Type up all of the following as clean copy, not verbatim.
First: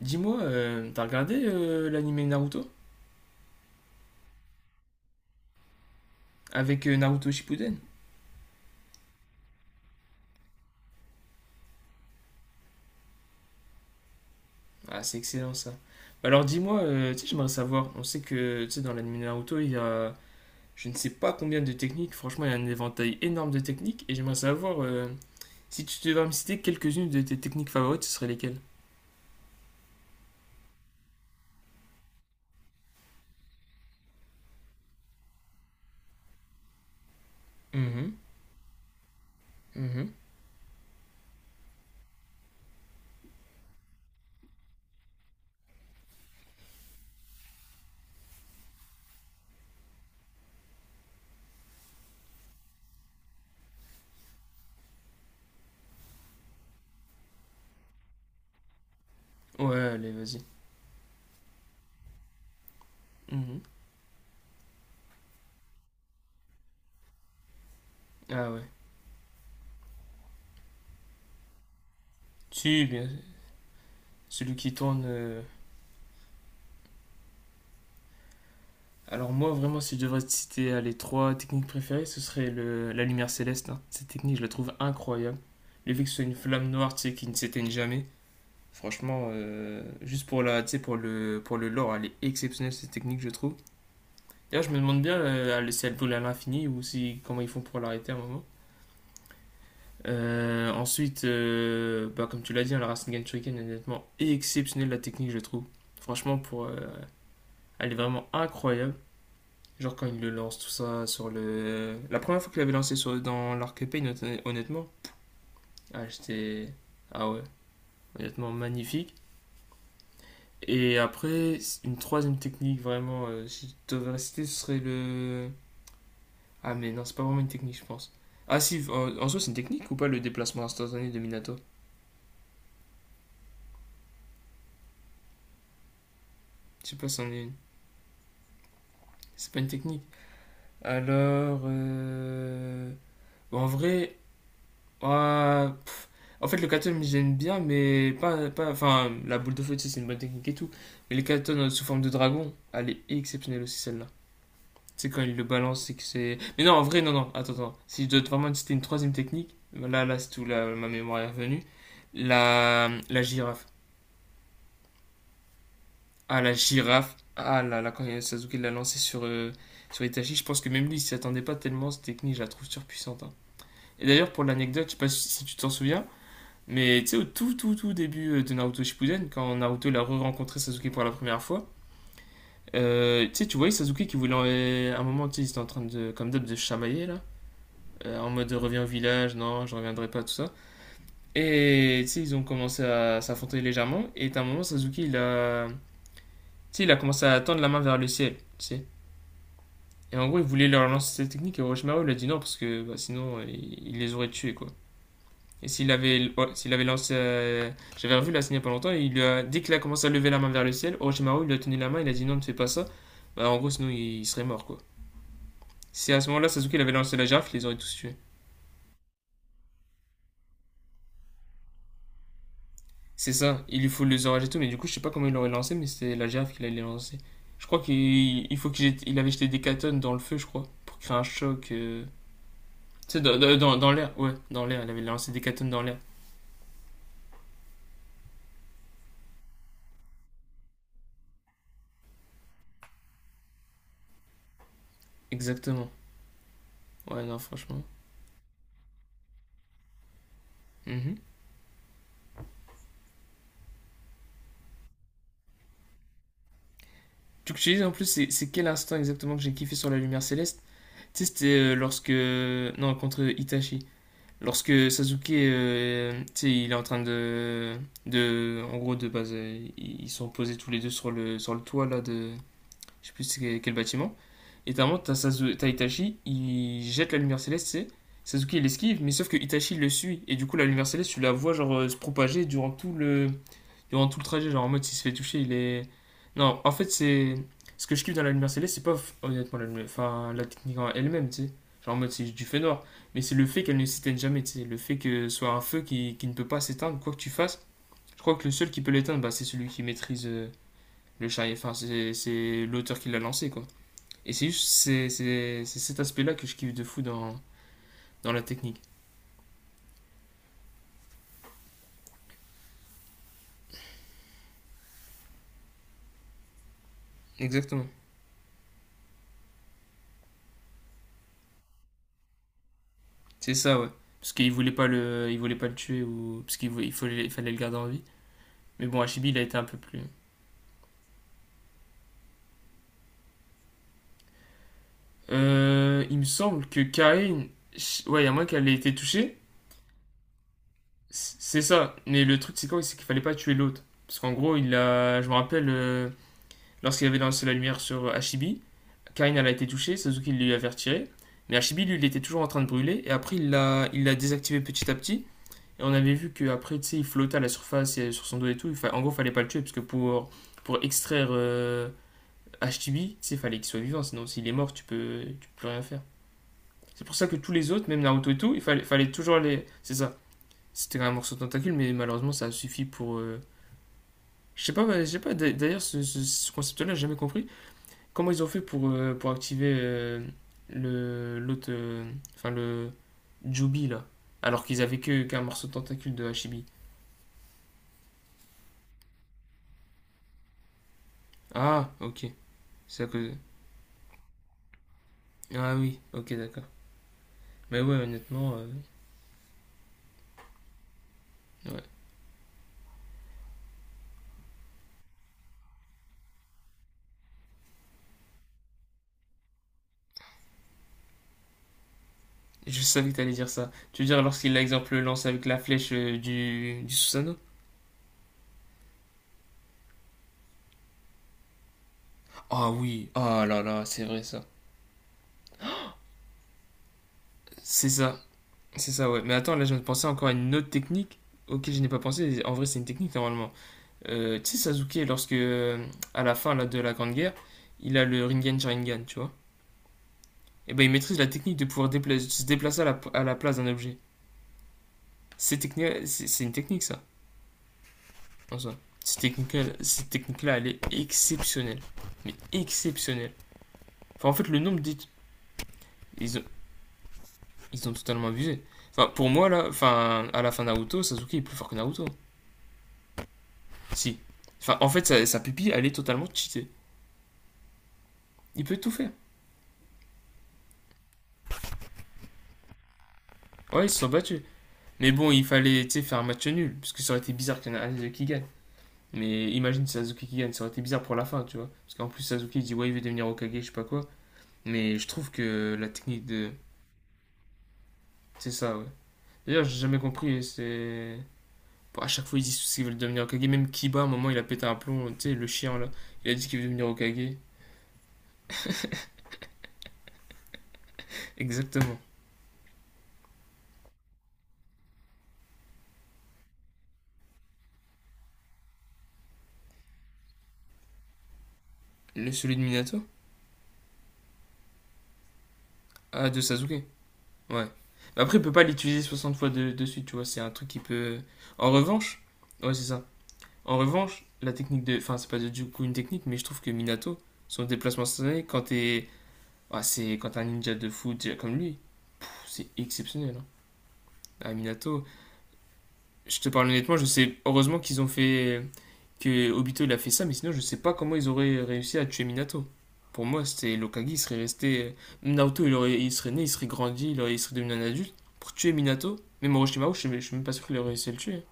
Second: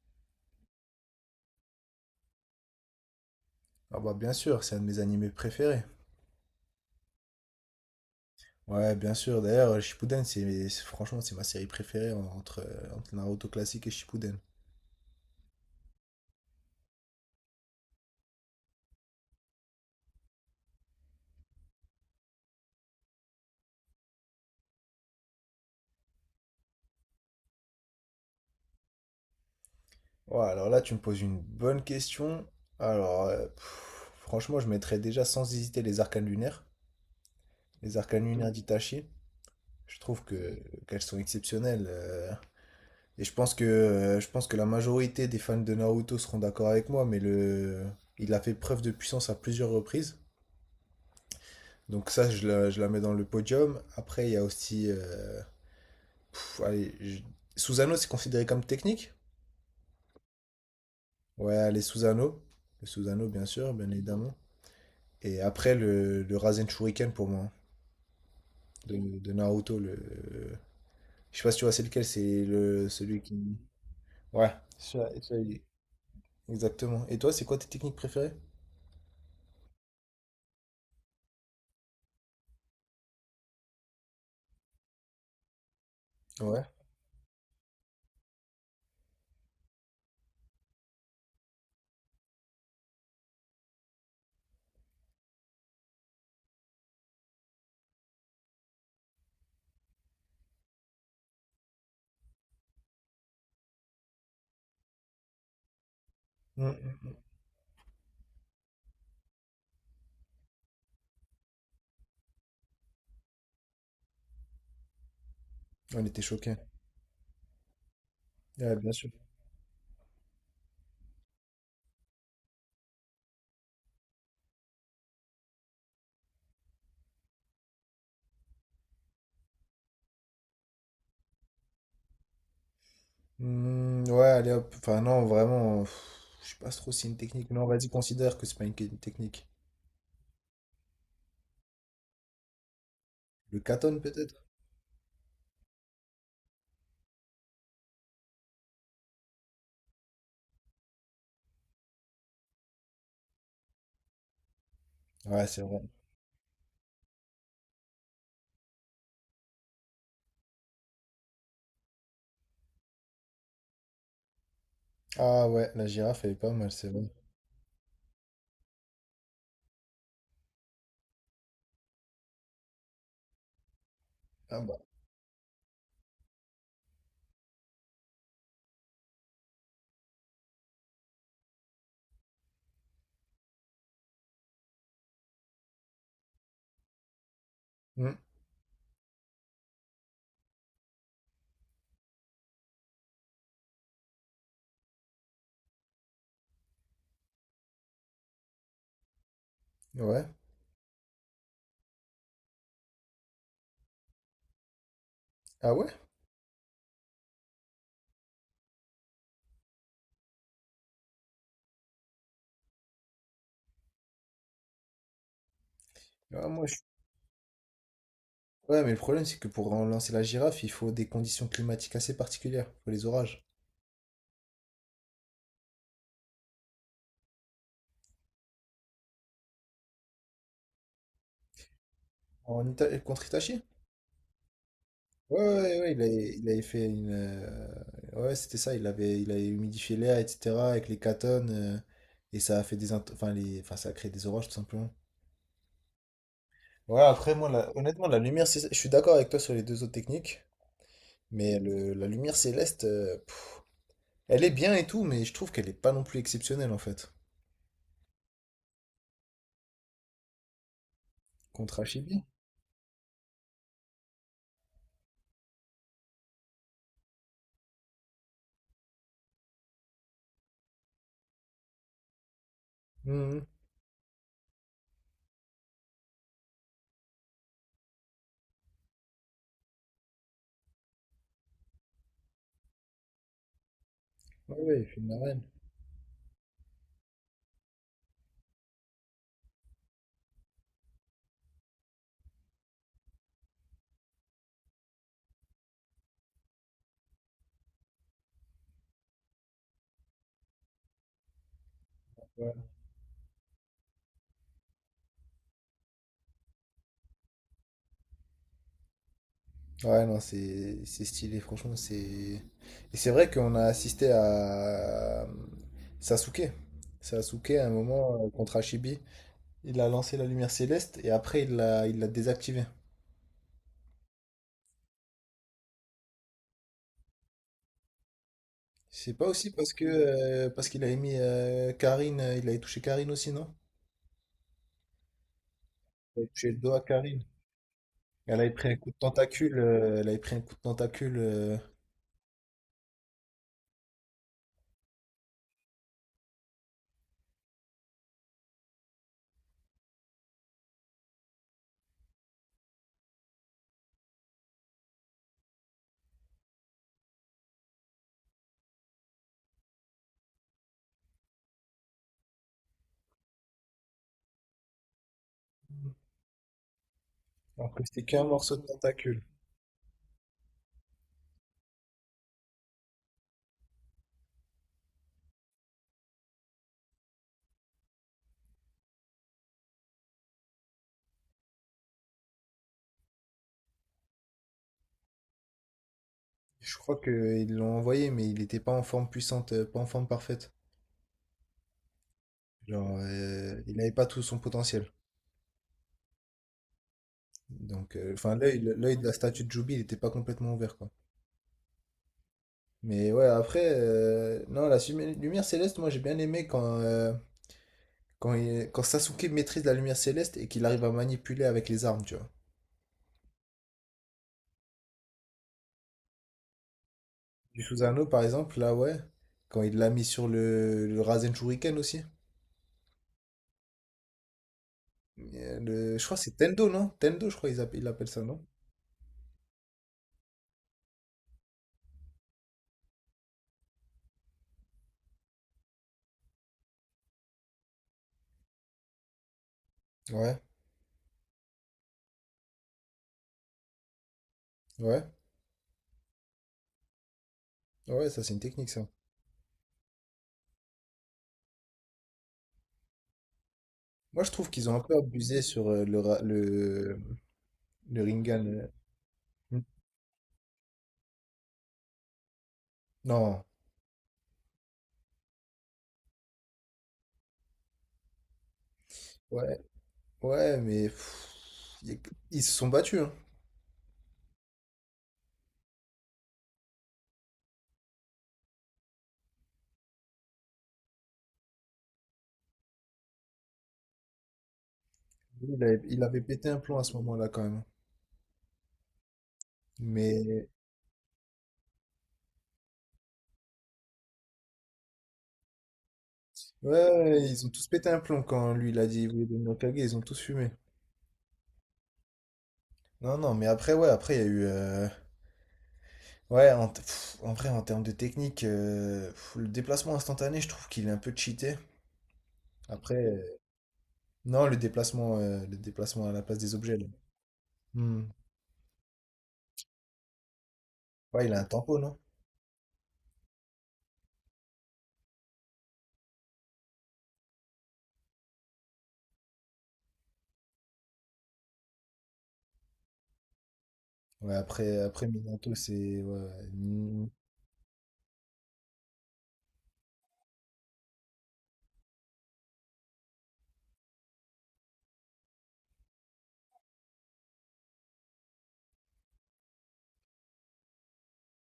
Dis-moi, t'as regardé l'anime Naruto Ah bah bien sûr, c'est un de mes animés préférés. avec Naruto Shippuden? Ouais, bien sûr. D'ailleurs, Shippuden, franchement, c'est ma série préférée entre, entre Naruto classique et Shippuden. Ah, c'est excellent ça. Bah alors dis-moi, tu sais, j'aimerais savoir. On sait que tu sais, dans l'anime Naruto, il y a je ne sais pas combien de techniques. Franchement, il y a un éventail énorme de techniques. Et j'aimerais savoir si tu devais me citer quelques-unes de tes techniques favorites, ce seraient lesquelles? Ouais, alors là, tu me poses une bonne question. Alors, pff, franchement, je mettrais déjà sans hésiter les Mhm, arcanes lunaires d'Itachi. Je mhm. trouve que qu'elles sont exceptionnelles. Et je pense que la majorité des fans de Naruto seront d'accord avec moi, mais le il a fait preuve de puissance à plusieurs reprises. Donc ça, je la mets dans le podium. Après, il y a aussi... pff, allez, je- Susano, c'est considéré comme technique? Ouais, allez, vas-y. Ouais, les Susano. Le Susano, bien Mhm. sûr, bien évidemment. Et après, le Rasen Shuriken pour moi, hein, Ah ouais. De Naruto. Le... Je sais pas si tu vois, c'est lequel, c'est Si, le, celui bien. qui... Ouais, Celui qui tourne. Celui-là, exactement. Et toi, c'est quoi tes techniques préférées? Alors moi vraiment si je devrais te citer les trois techniques préférées, ce serait la lumière céleste, hein. Cette technique je la trouve incroyable. Le fait que ce soit une Ouais. flamme noire tu sais, qui ne s'éteigne jamais, franchement juste tu sais, pour le lore, elle est exceptionnelle cette technique je trouve. D'ailleurs je me demande bien si elle brûle à l'infini ou si comment ils font pour l'arrêter à un moment. Ensuite, bah, comme tu l'as dit, hein, la Rasengan Shuriken est nettement exceptionnelle la technique je trouve. Franchement Mm, mm, mm. elle est vraiment incroyable. Genre quand il le lance tout ça sur le. La première fois qu'il avait lancé dans l'arc épée, honnêtement, On ah, était choqués. j'étais. Ah ouais, honnêtement Ouais, bien sûr. magnifique. Et après, une troisième technique vraiment, si je devais citer, ce serait le. Ah mais non, c'est pas vraiment une technique, je pense. Ah si, en soi c'est une technique ou pas le déplacement instantané de Minato? Hmm, ouais, allez hop. Enfin, non, vraiment, pff, je sais pas Je trop sais si pas c'est si une c'en est technique. une. Non, vas-y, considère que c'est pas une technique. C'est pas une technique. Alors, bon, Le en katon vrai, peut-être? ah, en fait, le katon, j'aime bien, mais pas. Enfin, la boule de feu, tu sais, c'est une bonne technique et tout. Mais le katon sous forme de dragon, elle est exceptionnelle aussi, celle-là. Tu sais, quand il le Ouais, c'est vrai. balance, c'est que c'est. Mais non, en vrai, non, non, attends, attends. Si je dois vraiment citer une troisième technique, là, là, c'est tout, là, ma mémoire est revenue. La girafe. Ah ouais, la girafe, elle est Ah, pas la mal, c'est vrai. girafe. Ah là là, quand Sasuke l'a lancé sur Itachi, je pense que même lui, il s'y attendait pas tellement. Cette technique, je la trouve surpuissante, hein. Et d'ailleurs, pour Ah bah. l'anecdote, je sais pas si tu t'en souviens. Mais tu sais, au tout, tout, tout début de Naruto Shippuden, quand Naruto il a re-rencontré Sasuke pour la première fois, tu sais, tu voyais Sasuke qui voulait à un moment, tu sais, il était en train de, comme d'hab, de chamailler là, Hmm. En mode reviens au village, non, je reviendrai pas, tout ça. Et tu sais, ils ont commencé à s'affronter légèrement, et à un moment, Sasuke il a, tu sais, il a commencé à tendre la main vers le ciel, tu sais. Et Ouais. en gros, il voulait leur lancer cette technique, et Orochimaru il a dit non, parce que bah, sinon, il les aurait tués, quoi. Et Ah ouais? s'il avait, ouais, s'il avait lancé. J'avais revu la scène il y a pas longtemps. Et il lui a, dès qu'il a commencé à lever la main vers le ciel, Orochimaru il lui a tenu la main. Il a dit non, ne fais pas ça. Bah, en gros, sinon il serait mort quoi. Si à ce moment-là, Ah, moi, Sasuke je... il avait lancé la girafe, il les aurait tous tués. Ouais, mais le problème, c'est que pour lancer la girafe, il faut des conditions climatiques assez particulières. Il faut les C'est orages. ça. Il lui faut les orages et tout. Mais du coup, je sais pas comment il l'aurait lancé. Mais c'était la girafe qu'il allait lancer. Je crois qu'il il faut il avait jeté des catones dans le feu, je crois. Pour créer un choc. En Ita- Tu sais, Contre dans, Itachi? dans, dans- l'air. Ouais, dans l'air. Il avait lancé Ouais, des catones ouais, dans ouais, l'air. Il avait fait une. Ouais, c'était ça, il avait humidifié l'air, etc., avec les catones, et ça a fait des. Int- Enfin, les... enfin, ça a créé des orages, tout simplement. Exactement. Ouais, Ouais, après, non, moi, la- franchement. honnêtement, la lumière, cé- je suis d'accord avec toi sur les deux autres techniques, Mhm. mais le- la lumière céleste, pff, elle est bien et tout, mais je trouve qu'elle est pas non plus exceptionnelle en fait. Tu sais, en plus, c'est quel instant exactement que j'ai kiffé sur la lumière céleste? Tu sais, c'était Contre lorsque. Hachibi. Non, contre Itachi. Lorsque Sasuke, tu sais, il est en train de. De en gros, de base, ils sont posés tous les deux sur le toit, là, de. Je sais plus c'est Mhm. quel bâtiment. Et t'as un moment, t'as Itachi, il jette la lumière céleste, tu sais. Sasuke, il esquive, mais sauf que Itachi le suit. Et du coup, la lumière céleste, tu la vois, genre, se propager durant tout le trajet, Ouais, genre en ouais, mode il s'il fait se une fait toucher, arène. il est. Non, en fait, c'est. Ce que je kiffe dans la lumière céleste, c'est pas honnêtement enfin, la technique en elle-même, tu sais. Genre en mode c'est du feu noir. Mais c'est le fait qu'elle ne s'éteigne jamais, tu sais. Le fait que ce soit un feu qui ne peut pas s'éteindre, quoi que tu fasses. Je crois que le seul qui peut l'éteindre, bah, c'est celui qui maîtrise le chariot. Enfin, c'est Ouais, c'est l'auteur qui l'a lancé, quoi. Et c'est juste c'est cet aspect-là que je kiffe de fou dans la technique. ouais, non, c'est stylé, franchement, c'est. Et c'est vrai qu'on a assisté à Sasuke. Sasuke, à un Exactement. moment, contre Hachibi, il a lancé la lumière céleste et après, il l'a désactivée. C'est ça, ouais. Parce qu'il voulait pas le tuer ou parce qu'il fallait le garder en vie. Mais bon, C'est pas Hachibi, il a aussi été un parce peu que plus. Parce qu'il avait mis Karine, il avait touché Karine aussi, non? Il Il me avait touché le semble dos que à Karine. Karin. Ouais, il y a Elle moins avait qu'elle pris ait un coup été de touchée. tentacule, elle avait pris un coup de tentacule, C'est ça. Mais le truc, c'est quoi? C'est qu'il fallait pas tuer l'autre. Parce qu'en gros, il a. Je me rappelle, lorsqu'il avait lancé la lumière sur Hachibi, Karin, elle a été touchée, Suzuki lui avait retiré. Mais Hachibi, lui, il était toujours en train de brûler. Et après, il l'a désactivé petit à petit. Et on avait vu qu'après, tu sais, il flottait à la surface et sur son dos et tout. En gros, il fallait pas le tuer, parce que pour extraire Hachibi, tu sais, il fallait qu'il soit vivant. Sinon, s'il est mort, tu peux plus rien faire. C'est pour ça que tous les alors que autres, même c'était qu'un Naruto et tout, morceau de fallait tentacule. toujours les. C'est ça. C'était un morceau de tentacule, mais malheureusement, ça a suffi pour. Je sais pas, bah, je sais pas. D'ailleurs, ce concept-là, j'ai jamais compris. Comment ils ont fait pour activer le l'autre. Enfin, le. Jubi, là. Alors qu'ils avaient que qu'un morceau de tentacule de Hachibi. Je crois qu'ils l'ont envoyé, mais il n'était pas en forme puissante, pas en forme parfaite. Ah, ok. Genre, C'est à cause. Il n'avait pas tout son potentiel. Ah oui, ok, d'accord. Mais Donc, ouais, enfin, honnêtement. L'œil de la statue de Jubi, il n'était pas complètement ouvert, quoi. Ouais. Mais ouais, après, non, la sumi- lumière céleste, moi j'ai bien aimé quand, quand, il- quand Sasuke maîtrise la lumière céleste et qu'il arrive à manipuler avec les armes, tu vois. Je savais que t'allais dire ça. Tu veux dire lorsqu'il, par exemple, lance avec la flèche du Susanoo. Du Susanoo, par exemple, là, ouais. Quand il l'a mis sur le Rasen Shuriken aussi. Ah oui, ah là là, c'est vrai ça. Le- je crois que c'est Tendo, non? Tendo, je crois qu'ils appellent, ils C'est l'appellent ça, ça, non? c'est ça, ouais. Mais attends, là, je viens de penser encore à une autre technique auquel je n'ai pas pensé. En vrai, c'est une technique normalement. Tu sais, Sasuke, lorsque, à la fin là, de la Grande Guerre, il a le Rinnegan Sharingan, tu vois. Ouais, Et ben, il maîtrise la technique de pouvoir se déplacer à la place d'un objet. ouais, C'est une technique, ça, ouais, ça c'est une en technique, soi. ça. Cette technique-là, elle est exceptionnelle. Mais exceptionnelle. Moi, Enfin, je en fait, trouve le qu'ils ont nombre un peu d'études. abusé sur le, Ra- Ils ont, Ils ont le totalement Rinnegan. abusé. Euh. Enfin, pour moi, Hmm. là, enfin, à la fin de Naruto, Sasuke est plus fort que Naruto. Non, Si. Enfin, en fait, sa pupille, elle est totalement cheatée. Il peut tout faire. ouais, ouais, mais pff, y- ils se sont battus, hein. Ouais, ils se sont battus. Mais bon, il fallait, tu sais, faire un match nul. Parce que ça aurait été bizarre qu'il y en ait un qui gagne. Mais imagine si Sasuke qui gagne, ça aurait été bizarre pour la fin, tu vois. Parce qu'en plus, Sasuke il dit ouais, il veut devenir Hokage je sais pas quoi. Mais je trouve Lui, il que avait, la technique de. pété un plomb à ce moment-là, quand même. C'est ça, ouais. D'ailleurs, j'ai jamais compris, Mais c'est. Bon, à chaque fois, ils disent qu'ils veulent devenir Hokage. Même Kiba, à un moment, il a pété un plomb, tu sais, le chien là. Il a dit qu'il veut ouais, devenir ouais, Hokage. ils ont tous pété un plomb quand lui il a dit il voulait devenir Hokage, ils ont tous fumé. Exactement. Non, non, mais après, ouais, après, il y a eu. Ouais, t- pff, en vrai, en termes de technique, pff, le déplacement instantané, je trouve qu'il est un peu cheaté. Le Celui de Après, Minato. Non, le déplacement à la Ah, place de des Sasuke. objets, Ouais. là. Hmm. Mais après, il peut pas l'utiliser 60 fois de suite, tu vois. C'est un truc qui peut. Ouais, il a un En tempo, non? revanche, ouais, c'est ça. En revanche, la technique de. Enfin, c'est pas du coup une technique, mais je trouve que Minato, son déplacement instantané, quand t'es. Ah, c'est quand t'es un ninja de fou déjà comme lui, pff, c'est exceptionnel, hein. Ouais, Ah, après, Minato, après Minato, c'est. je te Ouais, parle honnêtement, je Min- sais. Heureusement qu'ils ont fait que Obito il a fait ça, mais sinon je sais pas comment ils auraient réussi à tuer Minato. Pour moi, c'était Lokagi, il serait resté. Naruto, il serait né, il serait grandi, il serait devenu un adulte. Pour tuer Minato, même Orochimaru, je suis même pas sûr qu'il aurait réussi à le tuer.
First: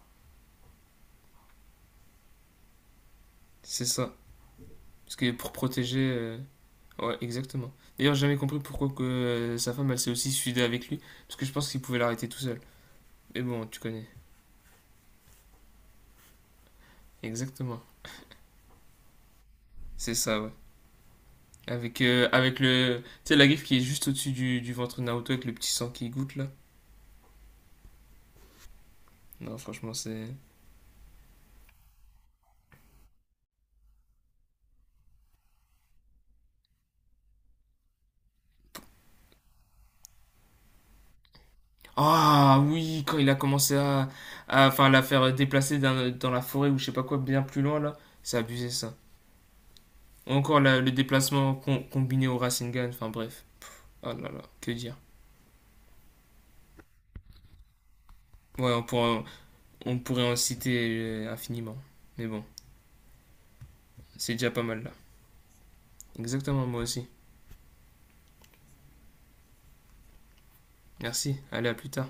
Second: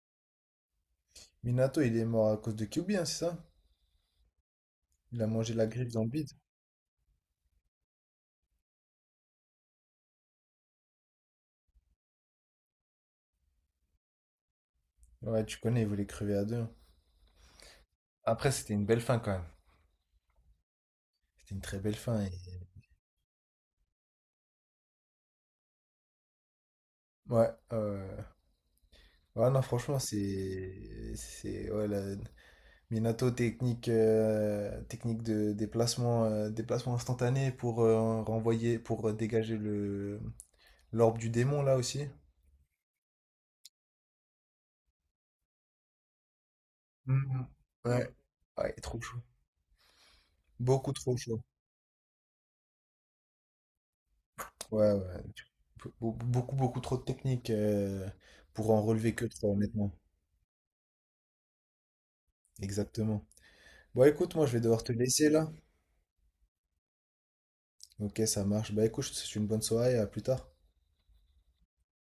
Minato, il est mort à cause de Kyuubi, hein, c'est ça? C'est ça. Parce Il a que pour mangé la griffe protéger. dans le bide. Ouais, exactement. D'ailleurs, j'ai jamais compris pourquoi que sa femme, elle s'est aussi suicidée avec lui. Parce que je pense qu'il pouvait l'arrêter tout seul. Mais bon, tu connais. Ouais, tu connais, il voulait crever à deux, hein. Exactement. Après, c'était une belle fin quand même. C'est ça, ouais. C'était une très belle Avec, fin. euh, Et- avec le. Tu sais, la griffe qui est juste au-dessus du ventre de Naruto avec le petit sang qui goutte là. Ouais, ouais, ouais. Ouais, Non, non, franchement, franchement, c'est. c'est. C'est. Ouais, la- Minato, technique, technique de déplacement, déplacement instantané pour renvoyer, pour dégager le l'orbe du démon, là aussi. Ah oui, quand il a commencé enfin, la faire déplacer dans la forêt ou je sais pas quoi, bien Mhm. plus loin là, Ouais. c'est abusé Ouais, ça. trop chaud. Ou encore le Beaucoup trop chaud. déplacement combiné au Rasengan, enfin bref. Oh là là, que Ouais, dire. ouais. Be- be- Beaucoup, beaucoup trop de technique pour Ouais, en relever que trois, honnêtement. on pourrait en citer infiniment. Mais bon, Exactement. Bon, écoute, c'est moi, déjà je vais pas mal devoir là. te laisser, là. Exactement, moi aussi. Ok, ça marche. Bah, écoute, je te souhaite une bonne soirée, à plus tard. Merci, allez, à plus tard.